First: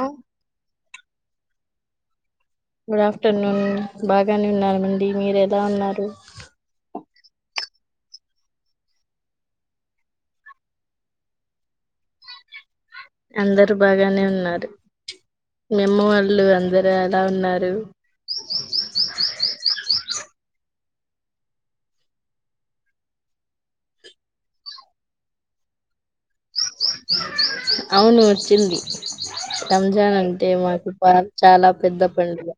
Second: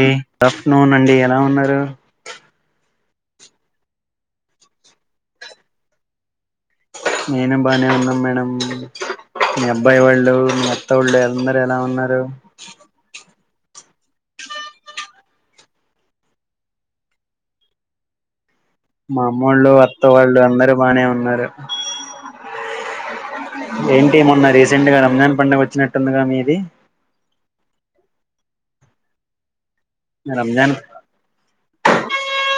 ఆ good afternoon అండి ఎలా ఉన్నారు గుడ్ ఆఫ్టర్నూన్ బాగానే ఉన్నామండి మీరు ఎలా ఉన్నారు నేను బానే ఉన్నా మేడం మీ అబ్బాయి వాళ్ళు మీ అత్త ఓలు అందరు ఎలా ఉన్నారు అందరు బాగానే ఉన్నారు మీ అమ్మ వాళ్ళు అందరూ ఎలా ఉన్నారు మా అమ్మవోలు అత్త వాళ్ళు అందరు బానే ఉన్నారు ఏంటి మొన్న రీసెంట్ గా రంజాన్ పండగ వచ్చినట్టుందిగా మీది అవును వచ్చింది రంజాన్ అంటే రంజాన్ మాకు పా చాలా పెద్ద పండుగ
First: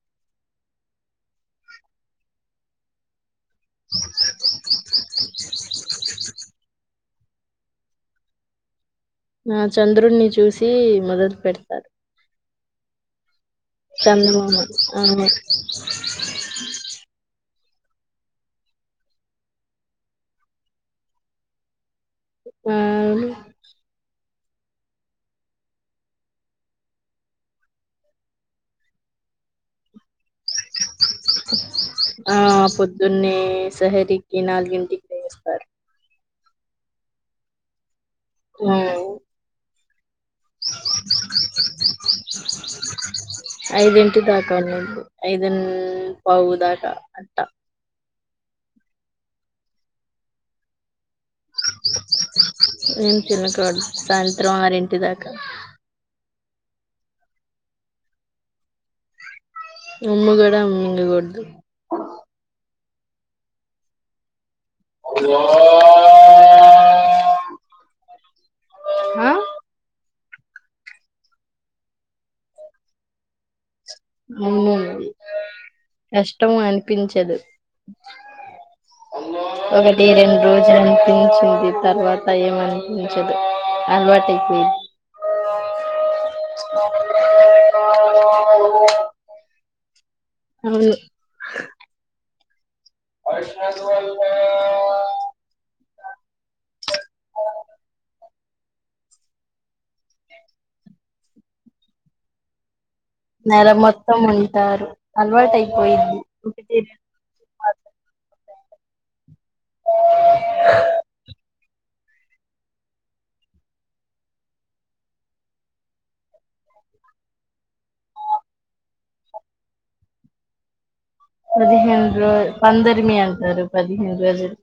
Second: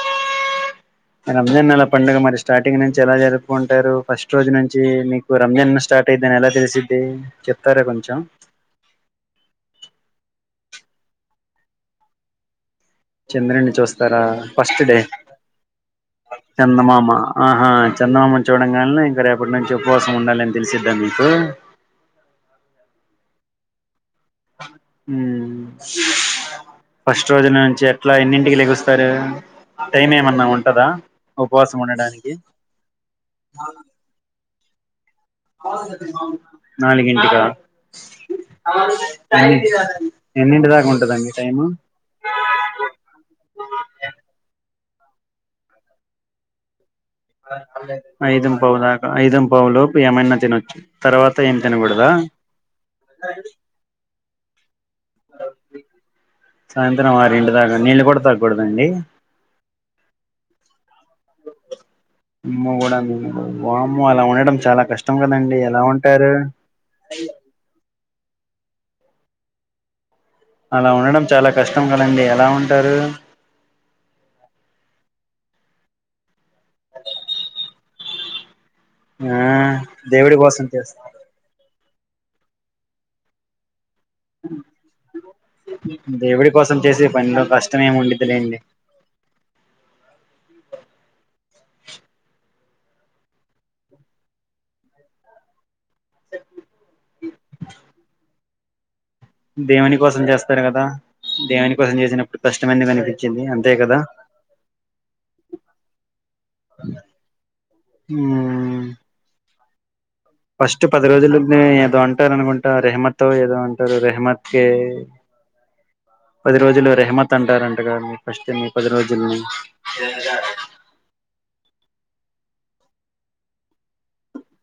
రంజాన్ నెల పండగ మరి స్టార్టింగ్ నుంచి ఎలా జరుపుకుంటారు ఫస్ట్ రోజు నుంచి మీకు రంజన్ స్టార్ట్ అయిదని ఎలా తెలిసిది చెప్తారా కొంచెం ఆ చంద్రుని చూసి మొదలు పెడతారు చంద్రుడిని చూస్తారా చందమామ ఫస్ట్ డే అవును చందమామ ఆహా చందమామను చూడంగానే ఇగ రేపటి నుంచి ఉపవాసం ఉండాలి అని తెలిసిద్దా మీకు ఆ అండి హ్మ్ ఫస్ట్ రోజు నుంచి అట్లా ఎన్నింటికి లెగుస్తారు టైమ్ ఏమన్నా ఉంటదా ఉపవాసం ఉండడానికి ఆ పొద్దున్నే సెహరికి నాలుగింటికి లేస్తారు నాలుగింటికా ఆ ఐదుంటి దాకా అండి ఐదన్ పావుదాకా ఐదుం పావు దాకా ఐదుం పావు లోపు ఏమైనా తినొచ్చు తర్వాత త ఎం తినకూడద రారింటిదాకా సాయంత్రం అరింటి దాకా నీళ్ళు కూడా తాకూడద అండి ఉమ్ము కూడా మింగకూడదు అమ్మో కూడా వామ్మో అలా ఉండడం చాలా కష్టం కదండి ఎలా ఉంటారు. హా అలా ఉండడం చాలా కష్టం కదండి ఎలా ఉంటారు మూన్ కష్టం అనిపించదు ఆ ఒకటి దేవుడి రెండు కోసం రోజు చేస్త అనిపించింది తర్వాత ఏమనిపించదు అలవాటైపోయిది దేవుడి కోసం చేసే పనిలో కష్టమేముండిదిలేండి అవును దేవుని కోసం చేస్తరు కదా దేవుని కోసం చేసినప్పుడు కష్టమైనదని నెల మొత్తం ఉంటారు అలవాటైపోయిద్ది. మ్మ్ ఫస్ట్ పది రోజులు ఏదో అంటారు అనుకుంటా రెహమత్ ఏదో అంటారు రెహమత్క్ ఏ పది రోజులు రెహమత్ అంటారంటగా మీ ఫస్ట్ మీ పది రోజుల్ని పదిహేను రోజ పందరిమి అంటారు పదిహేను రోజుల్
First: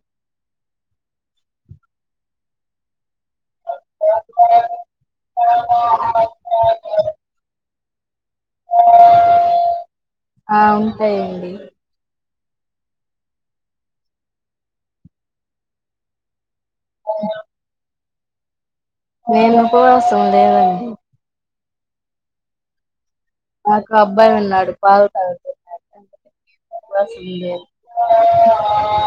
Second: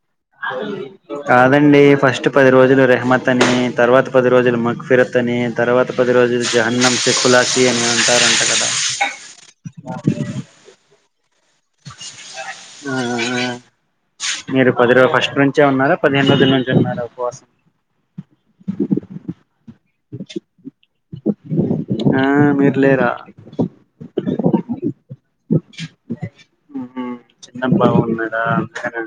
కాదండి ఫస్ట్ పది రోజులు రెహమత్ తని తర్వాత పది రోజులు మగ్ఫిరతని తర్వాత పది రోజులు [unintelligible] చెక్కులాసి అని అంటార్ ఆ ఉంటాయండి ఆ మీరు పది రజ ఫస్ట్ నుంచే ఉన్నారా పదిహెనిమిది నుంచి ఉన్నార ఉపవాసం నేను ఉపవాసం లేదండి ఆ మీర్ లేరా నాకబ్బాయి ఉన్నాడు పాలు తాగుతున్నాడు ఉహు బస్ వుందే ఆ చిన్న బాగున్నాడా అందుకనే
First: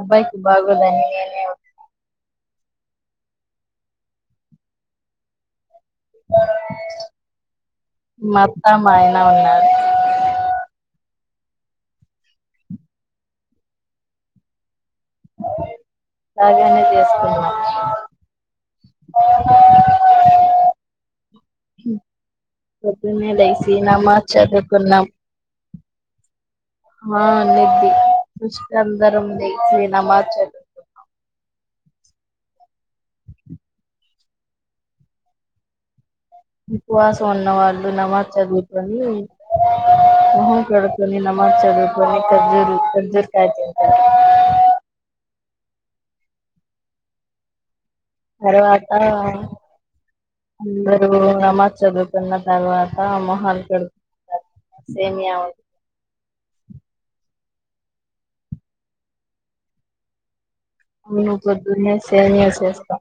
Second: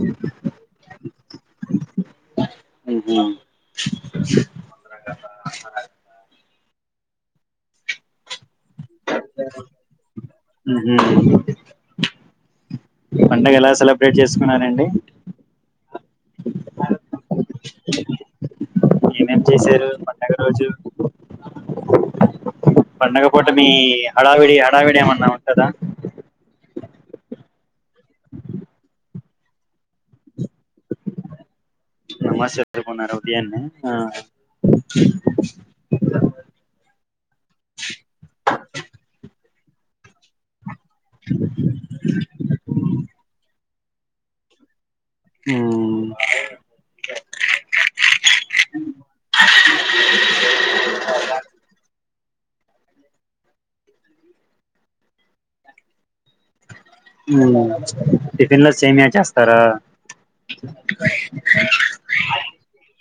అబ్బాయికి బాగోదన్ని నేనే ఉహు మా అత్త మా ఆయన ఉన్నారు పండగెలా సెలబ్రేట్ చేసుకున్నారండి. బాగనే చేసుకు ఏమేమ్ చేసారు పండుగ రోజు పొద్దున్నే పండగపూట మీ లేసి నమాజ్ హడావిడి హడావిడి చదువుకున్నాం ఏమన్నా ఉంటుందా ఆ ఉండిద్ది సృష్టి అందరంది శ్రీ నమాజుతున్నాం నమాజు చదువుకున్నారా అండి హా ఉపవాసం ఉన్న వాళ్ళు నమాజ్ చదువుకొని మొహం కడుక్కుని నమాజ్ చదువుతు కర్జూరు కర్జూర్ కయత ఉమ్ తరువాత అందరూ నమాజ్ చదువుకున్న తర్వాత మొహాలు కడుకుంటారు. సేమియా టిఫిన్లో సేమీయా చేస్తారా మేము పొద్దున్నే సేమియా చేస్తాం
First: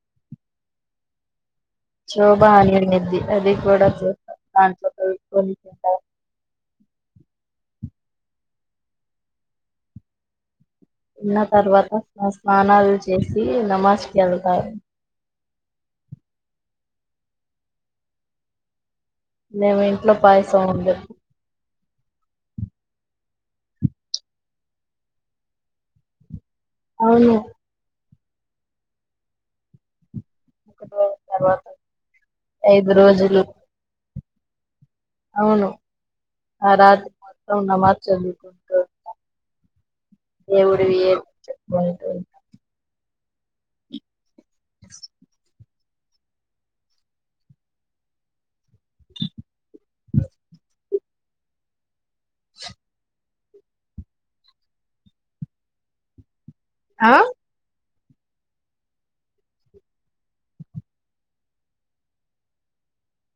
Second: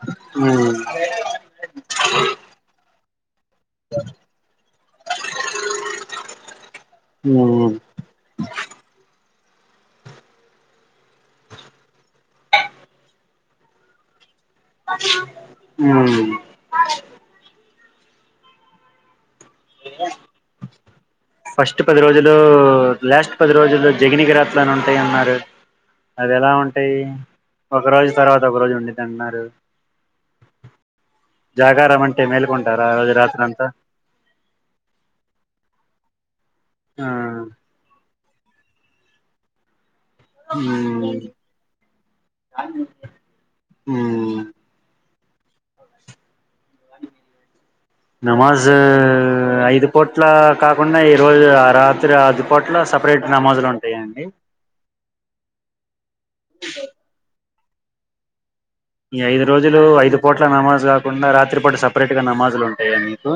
ఉమ్ శోభ అనిద్ది అది కూడా [unintelligible] ఉమ్ తిన్న తర్వాత స్నానాలు చేసి నమాజ్కెల్ ఉ మేమింట్లో పాయసం ఉండ ఫస్ట్ పది రోజులూ లాస్ట్ పది రోజులు జిగనిగిట్లుని ఉంటాయన్నారు అదెలా ఉంటయ్ అవును ఒక రోజ్ తర్వాతొగ రోజు ఉండిద్దంట్నారు. ఒక రో జాగారమంటె మేల్కుంటారా ఆ రోజ్ రాత్రంత. ఔను ఆ రాత్రి మొత్తం నమాజ్ చదువ్ కుంటూ ఉంటాం. ఊమ్ ఊమ్. నమాజ్ ఐదు పూట్లా కాకుండా ఈరోజు ఆ రాత్రి ఆదిపొట్ల సప్రేట్ నమాజులుంటయా అండి. ఆ. ఈ ఐదు రోజులూ ఐదు పూట్ల నమాజ్ గాకుండా రాత్రిపూట సప్రేట్గ నమాజులుటయా మీకూ.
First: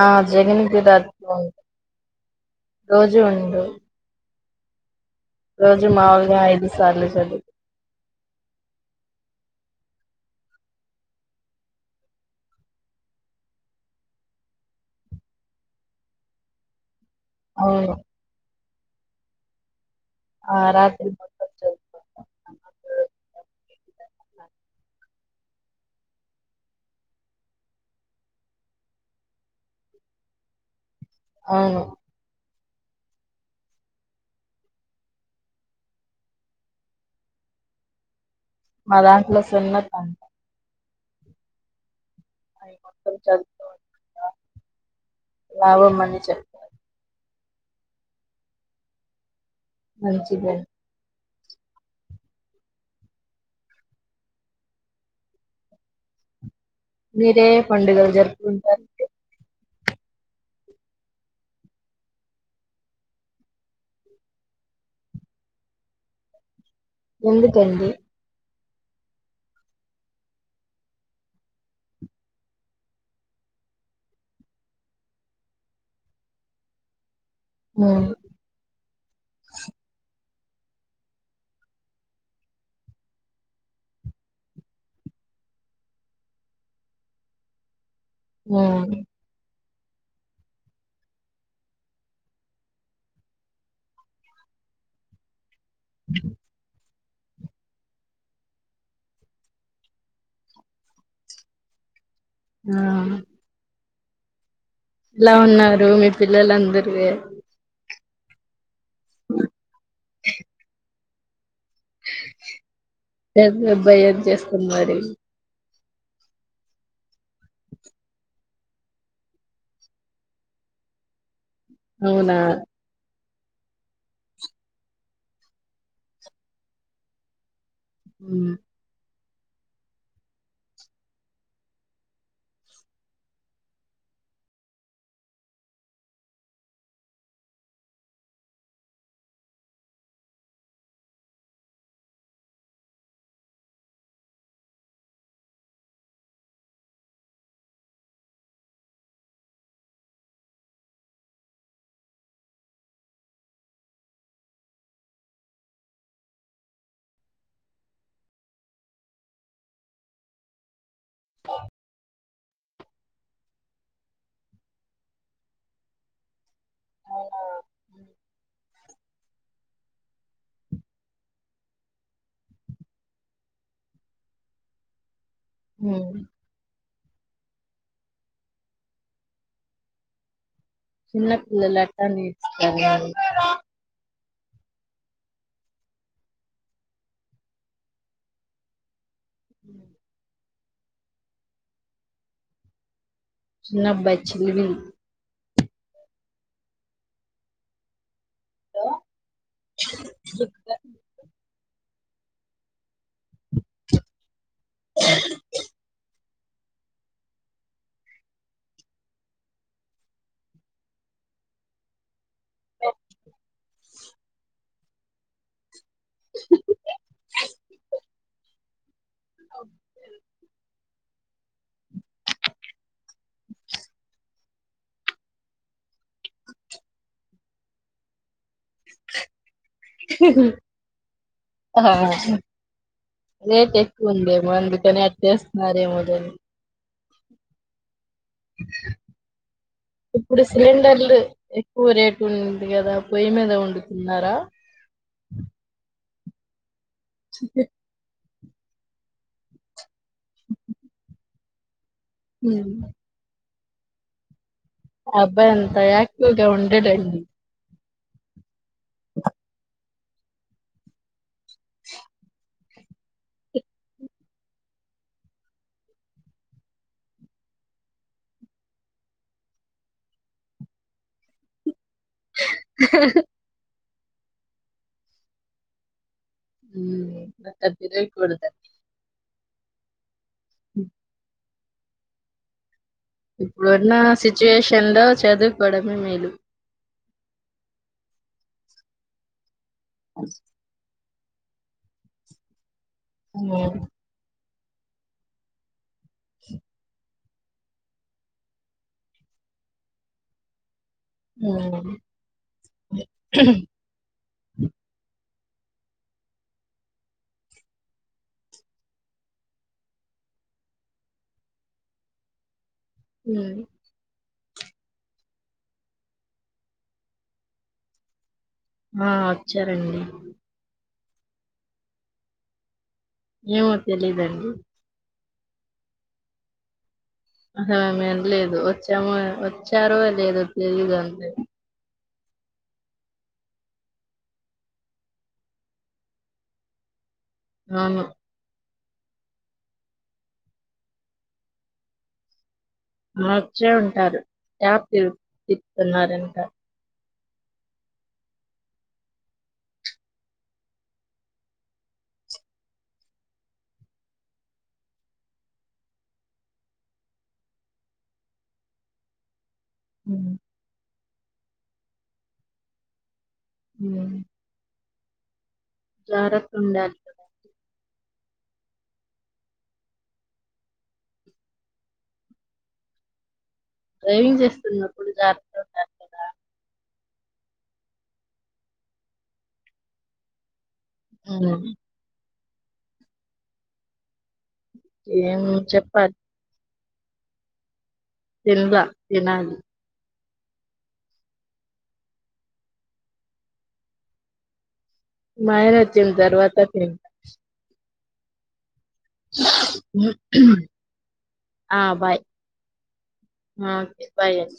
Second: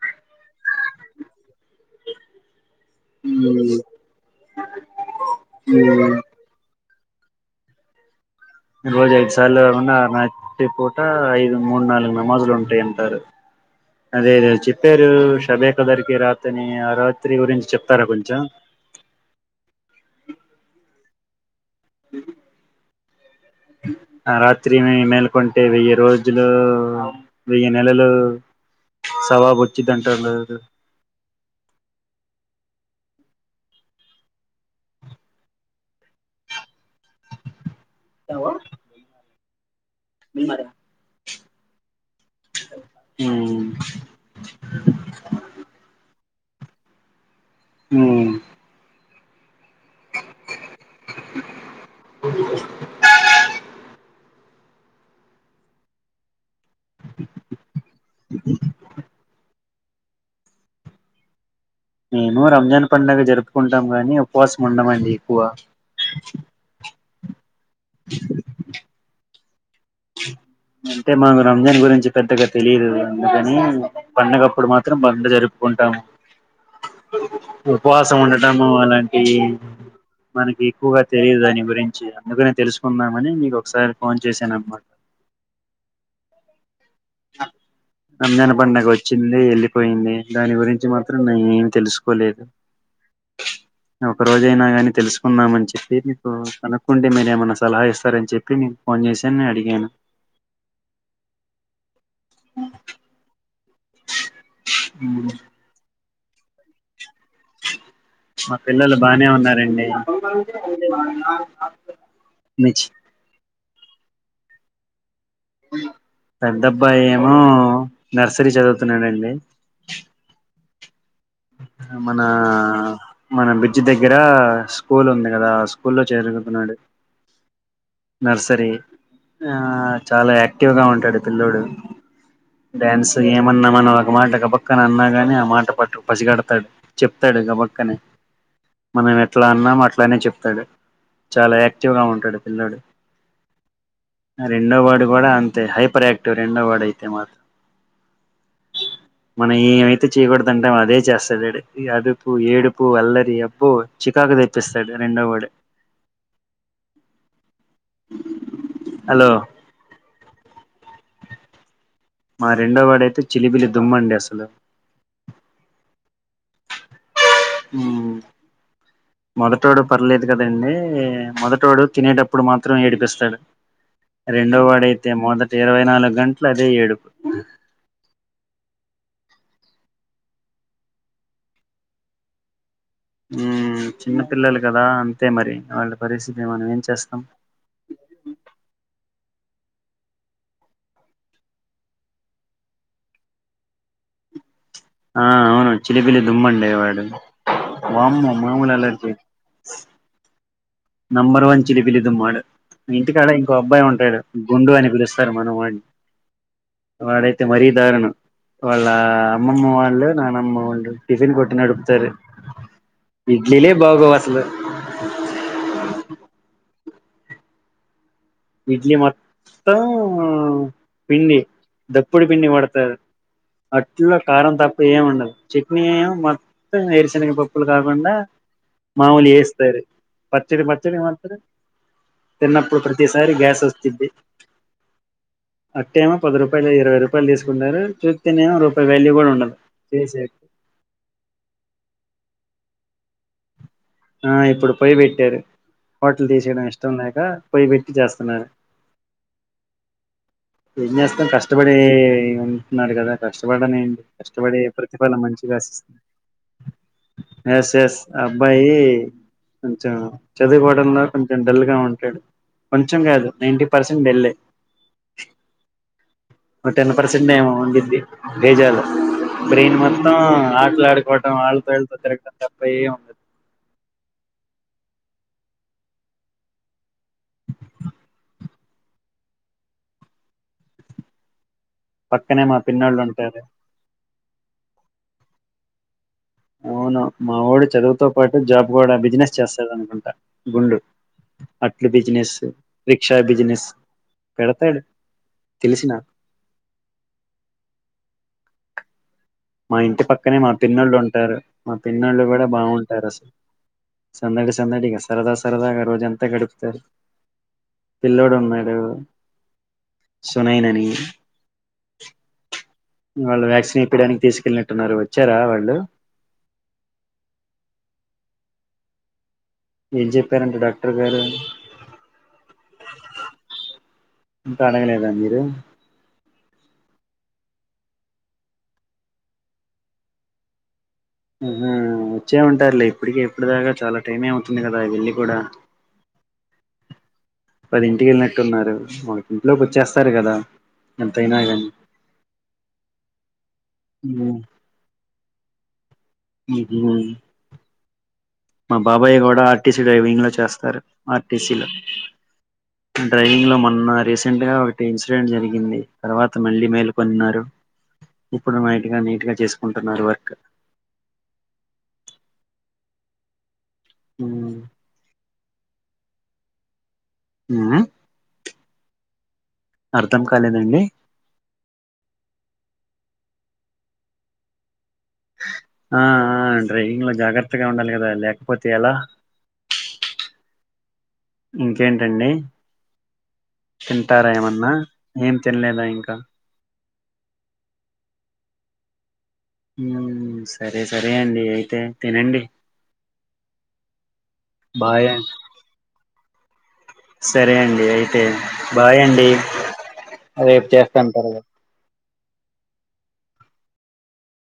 ఆ జగనికి [unintelligible] రోజూ ఉండవ్. ఉమ్, రోజు ఉమ్. మావుల్గా ఐదుసార్లు చదువ్ రోజైద్ సార్లు గాకుండా రాత్రి పూటా ఐదు మూన్నాల్గు నమాజులుంటాయంటారు. అదేదొ చెప్పారూ షెబేక్ దర్కి రాత్తని ఆ రా త్రి గురించి అవును చెప్తారా కొంచెం. ఆ రాత్రి మొత్తం చదువ్ ఆ రాత్రి మి మేలుకొంటె వెయ్యి రోజులూ వెయ్యి నెలలూ సవాబొచ్చిదంట [unintelligible] ఔను. మ దాంట్లొ సున్నత్త మీ మర నైట్ మొత్తం చదువుతూ ఉమ్ ఉంటం గా [unintelligible] మని చెప్ ఊమ్. మంచిదని. [inaudible] మీరే పండుగల్ జరుప్కుంటారండి నేను రంజాన్ పండగ జరుప్కుంటాం గానీ ఉపవాసముండమండి ఎక్కువ. ఎందుకండి అంటే మాకు రంజాన్ గురించి పెద్దగ తెలీదు అందుకనీ పండగప్పుడు మాత్రం పండ జరుప్ ఉంటాము ఉమ్ ఉపవాసముండటమూ అలాంటివీ మనకి ఎక్కువగా తెలీదు దాని గురించి అందుకనే తెలుస్కుందామని మీకొక్సారి ఫోన్ చేసానమ్మ. రంజాన్ ఉమ్ పండగ వచ్చింది యెళ్ళి పొయ్ంది దాని గురించి మాత్రం నేనేం తెలుస్కోలేదు. ఒక రోజైనా గాని తెలుస్కుందామన్ చెప్పీ మీకు కనుక్కుంటె మీరేమన్న సలా ఇస్తారన్ చెప్పి మీక్ ఫోన్ చేసాన్ నే అడి గ్యాస్. ఊమ్. లా ఉన్నారు మీ పిల్లలందరు ఎ మ పిల్లలు బానే ఉన్నారండి. మిచ్ మి అబ్బాయేం చేస్తున్ మరీ పెద్దబ్బాయేమో నర్సరీ చదువుతున్నాడండి. మన అవునా మన బ్రిడ్జ్ దగ్గర స్కూల్ ఉంది కదా ఆ స్కూ లో చేరుగుతున్నాడు ఉమ్ నర్సరీ ఆ చాలా యాక్టివ్గా ఉంటాడు పిల్ల్లోడు డ్యాన్స్ ఏమన్న మనమొక మాట గబక్కన అన్నాగాని ఆ మాట పట్టు పసిగడ్తాడ్ చెప్తాడు గబక్కనె మనమెట్లా అన్నామట్లనే చెప్తడు. చాలా యాక్టివ్గ ఉంటాడు పిల్లోడు. మా రెండో వాడు గుడ అంతే హైపర్ ఆక్టివ్ రెండో వాడు అయితే మాత్ మనం ఏవైతే చేయకూడదంటమో అదే చేస్తడు ఈడు ఇగ అదుపు ఏడుపు అల్లరి అబ్బో చికాక్ తెప్పిసడు రెండొ వడె హలో మా రెండొ వాడైతే చిలిబిలి దుమ్ అండి అసలు ఆ మొదటోడు పర్లేద్ కదండి మొదటోడు తినేటప్పుడు మాత్రం ఏడిపిస్తడు రెండొ వాడయ్తె మొదటి ఇరవై ఉమ్ నాలుగు గంటలు అదే ఏడుపు చిన్నపిల్లలు అట్టనే ఊ చిన్న పిల్లలు గదా అంతే మరి ఆళ్ళ పరిస్థితి మనం ఏం చేస్తం ఉ చిన్నబాయ్ చిలిబిలి ఆ ఔను చిలిబిలి దుమ్మండి వాడు వామ్మో మాముల్ అల్లరి చెయ్డ్ నంబర్ వన్ చిలిబిల్ దుమ్ ఆడు ఇంటికాడ ఇంకో అబ్బాయి ఉంటడు గుండు అని పిలుస్తరు మన వాన్ని వాడైతే మరీ దారునం వాళ్ళ అమ్మమ్మ వాళ్ళు నానమ్మ వాళ్ళు టిఫిన్ కొట్ నడుపుతారు ఇడ్లీలే బాగొవ్ అసలు [inaudible] ఇడ్లీ మొత్తం పిండి దప్పుడి పిండి వాడతరు అట్ల కారం తకువ్ ఎం ఉండవ్ చట్నీ ఏమో మొత్తం ఏరుశనగ పప్పులు గాకుండ మాముల్ ఏస్తరు పచ్చడి పచ్చడి మత్రం ఆ తిన్నపుడు ప్ర ప్రత్తిసారి గ్యాస్ రేట్ ఒస్తుది ఎక్కువ ఉందేమో అందుకని అట్టే అట్టేస్తున్నారేమో ఏమో దాన్ని పది రూపాయలు ఇరవై రూప పలు చెసుకుంటరు చెప్ ఇప్పుడు సిలిండర్లు ఎక్కువ రేటు ఉంది గద పొయ్యి మీద వొండు ఆ ఇప్పుడు పొయ్యి పెట్టారు హోటలు తిసెయడం ఇష్టం లేక పొయ్యి పెట్టి చేస్తున్నరు ఏం జెస్తాం కష్టపడే ఉమ్. ఉంట్నర్ గద కష్టపడన్ ఏంట్ కష్టపడే ఆ ప్రతిఫలం మంచిగ అబ్బాయి అంత ఆశిస్తది యాక్టివ్ గా ఉండడండి ఎస్ ఎస్ ఆ అబ్బాయి కొంచెం చదువుకోడంలో కొంచెం డల్ గా ఉంటడు కొంచెం గాదు నైటీ పర్సెంట్ డల్ ఏ ఒ టెన్ పర్సెంట్ ఏమో ఉండిది లెజాలు బ్రెయిన్ మొత్తం ఆట్లాడుకోటం ఆళ్తో ఇళ్తో తిరకటం తప్ప ఎం ఉండదు ఉమ్ [unintelligible] కూడదా ఉ పక్కనే మత్ ఇప్పుడు ఉన్న సిట్యుయేషన్లో చదువుకొడమే మేలు ఔను మా ఒడు చదువుతో పాటు జాబ్ గుడ బిజినెస్ చేస్తడు అనుకుంట గుండు అట్లు బిజినెస్ రిక్షా ఉమ్, బిజినెస్ పెడ్తడు తెలుస్ నాక్ మా ఇంటి పక్కనే మా పిన్నోళ్లు ఉ టారు మా ఉమ్, పిన్నోళ్ళు గుడ బాగుంటరు అసలు సందడి సందడిగ సరద స సరదాగ రోజంత గడుప్తరు పిల్లోడు ఉన్నడు సునైనా నీది వాళ్ళు ఉమ్. వ్యాక్సిన్ ఇప్పిడానికి తిసుకెళ్ళినట్టున్నరు ఒచ్చార వాళ్ళు ఆ వచ్చారండి ఏం చెప్పారండి డాక్టర్ గారు ఏమో తెలీదండి ఇంక అడగలేదా మీరు అసలామె ఏం లేదు వచ్చాము వచ్చారో లేదు తెలియదు ఉహు వచ్చే ఉంటారులే ఇప్పటికి ఇప్పుడు దాకా చాలా టైమే అవుతుంది కదా వెళ్ళి కూడా అవును పదింటికెళ్ళినట్టున్నారు మనకింట్లోకి వచ్చేస్తారు కదా ఎంతయినా గానీ వచ్చే ఉంటారు ఎవతీర్ తీ ఇది నాది మా బాబాయ్ కూడా ఆర్టీసీ డ్రైవింగ్ లో చేస్తారు ఆర్టీసీలో డ్రైవింగ్ లో మొన్న రీసెంట్గా ఒకటి ఇన్సిడెంట్ జరిగింది తర్వాత మళ్ళీ మేల్కొన్నారు ఇప్పుడు మైట్ గా నీట్ గా చేసుకుంటున్నారు హ్మ్. వర్క్ ఊ జారత్త ఉండాలి అర్ధం కాలేదండి డ్రైవింగ్ చేస్తున్నప్పుడు జాగ్రత్తగుండాలి ఆ కదా! ఆ డ్రైవింగ్ ల జాగ్రత్తగా ఉండాలి కదా లేకపోతే ఎలా హ్మ్. ఇంకేంటండి తింటారా ఏమ న్నా ఏం తినలేదా ఇంకా తెన్ల తినాలి ఉమ్ సరే సరే అండి అయితే తినండి బాయ్ మా ఆయన వచ్చిన తర్వాత తింటా. సరే అండి అయితే బాయండి రేపు చేస్తాను తర్వాత హ ఓకే బాయ్ అండి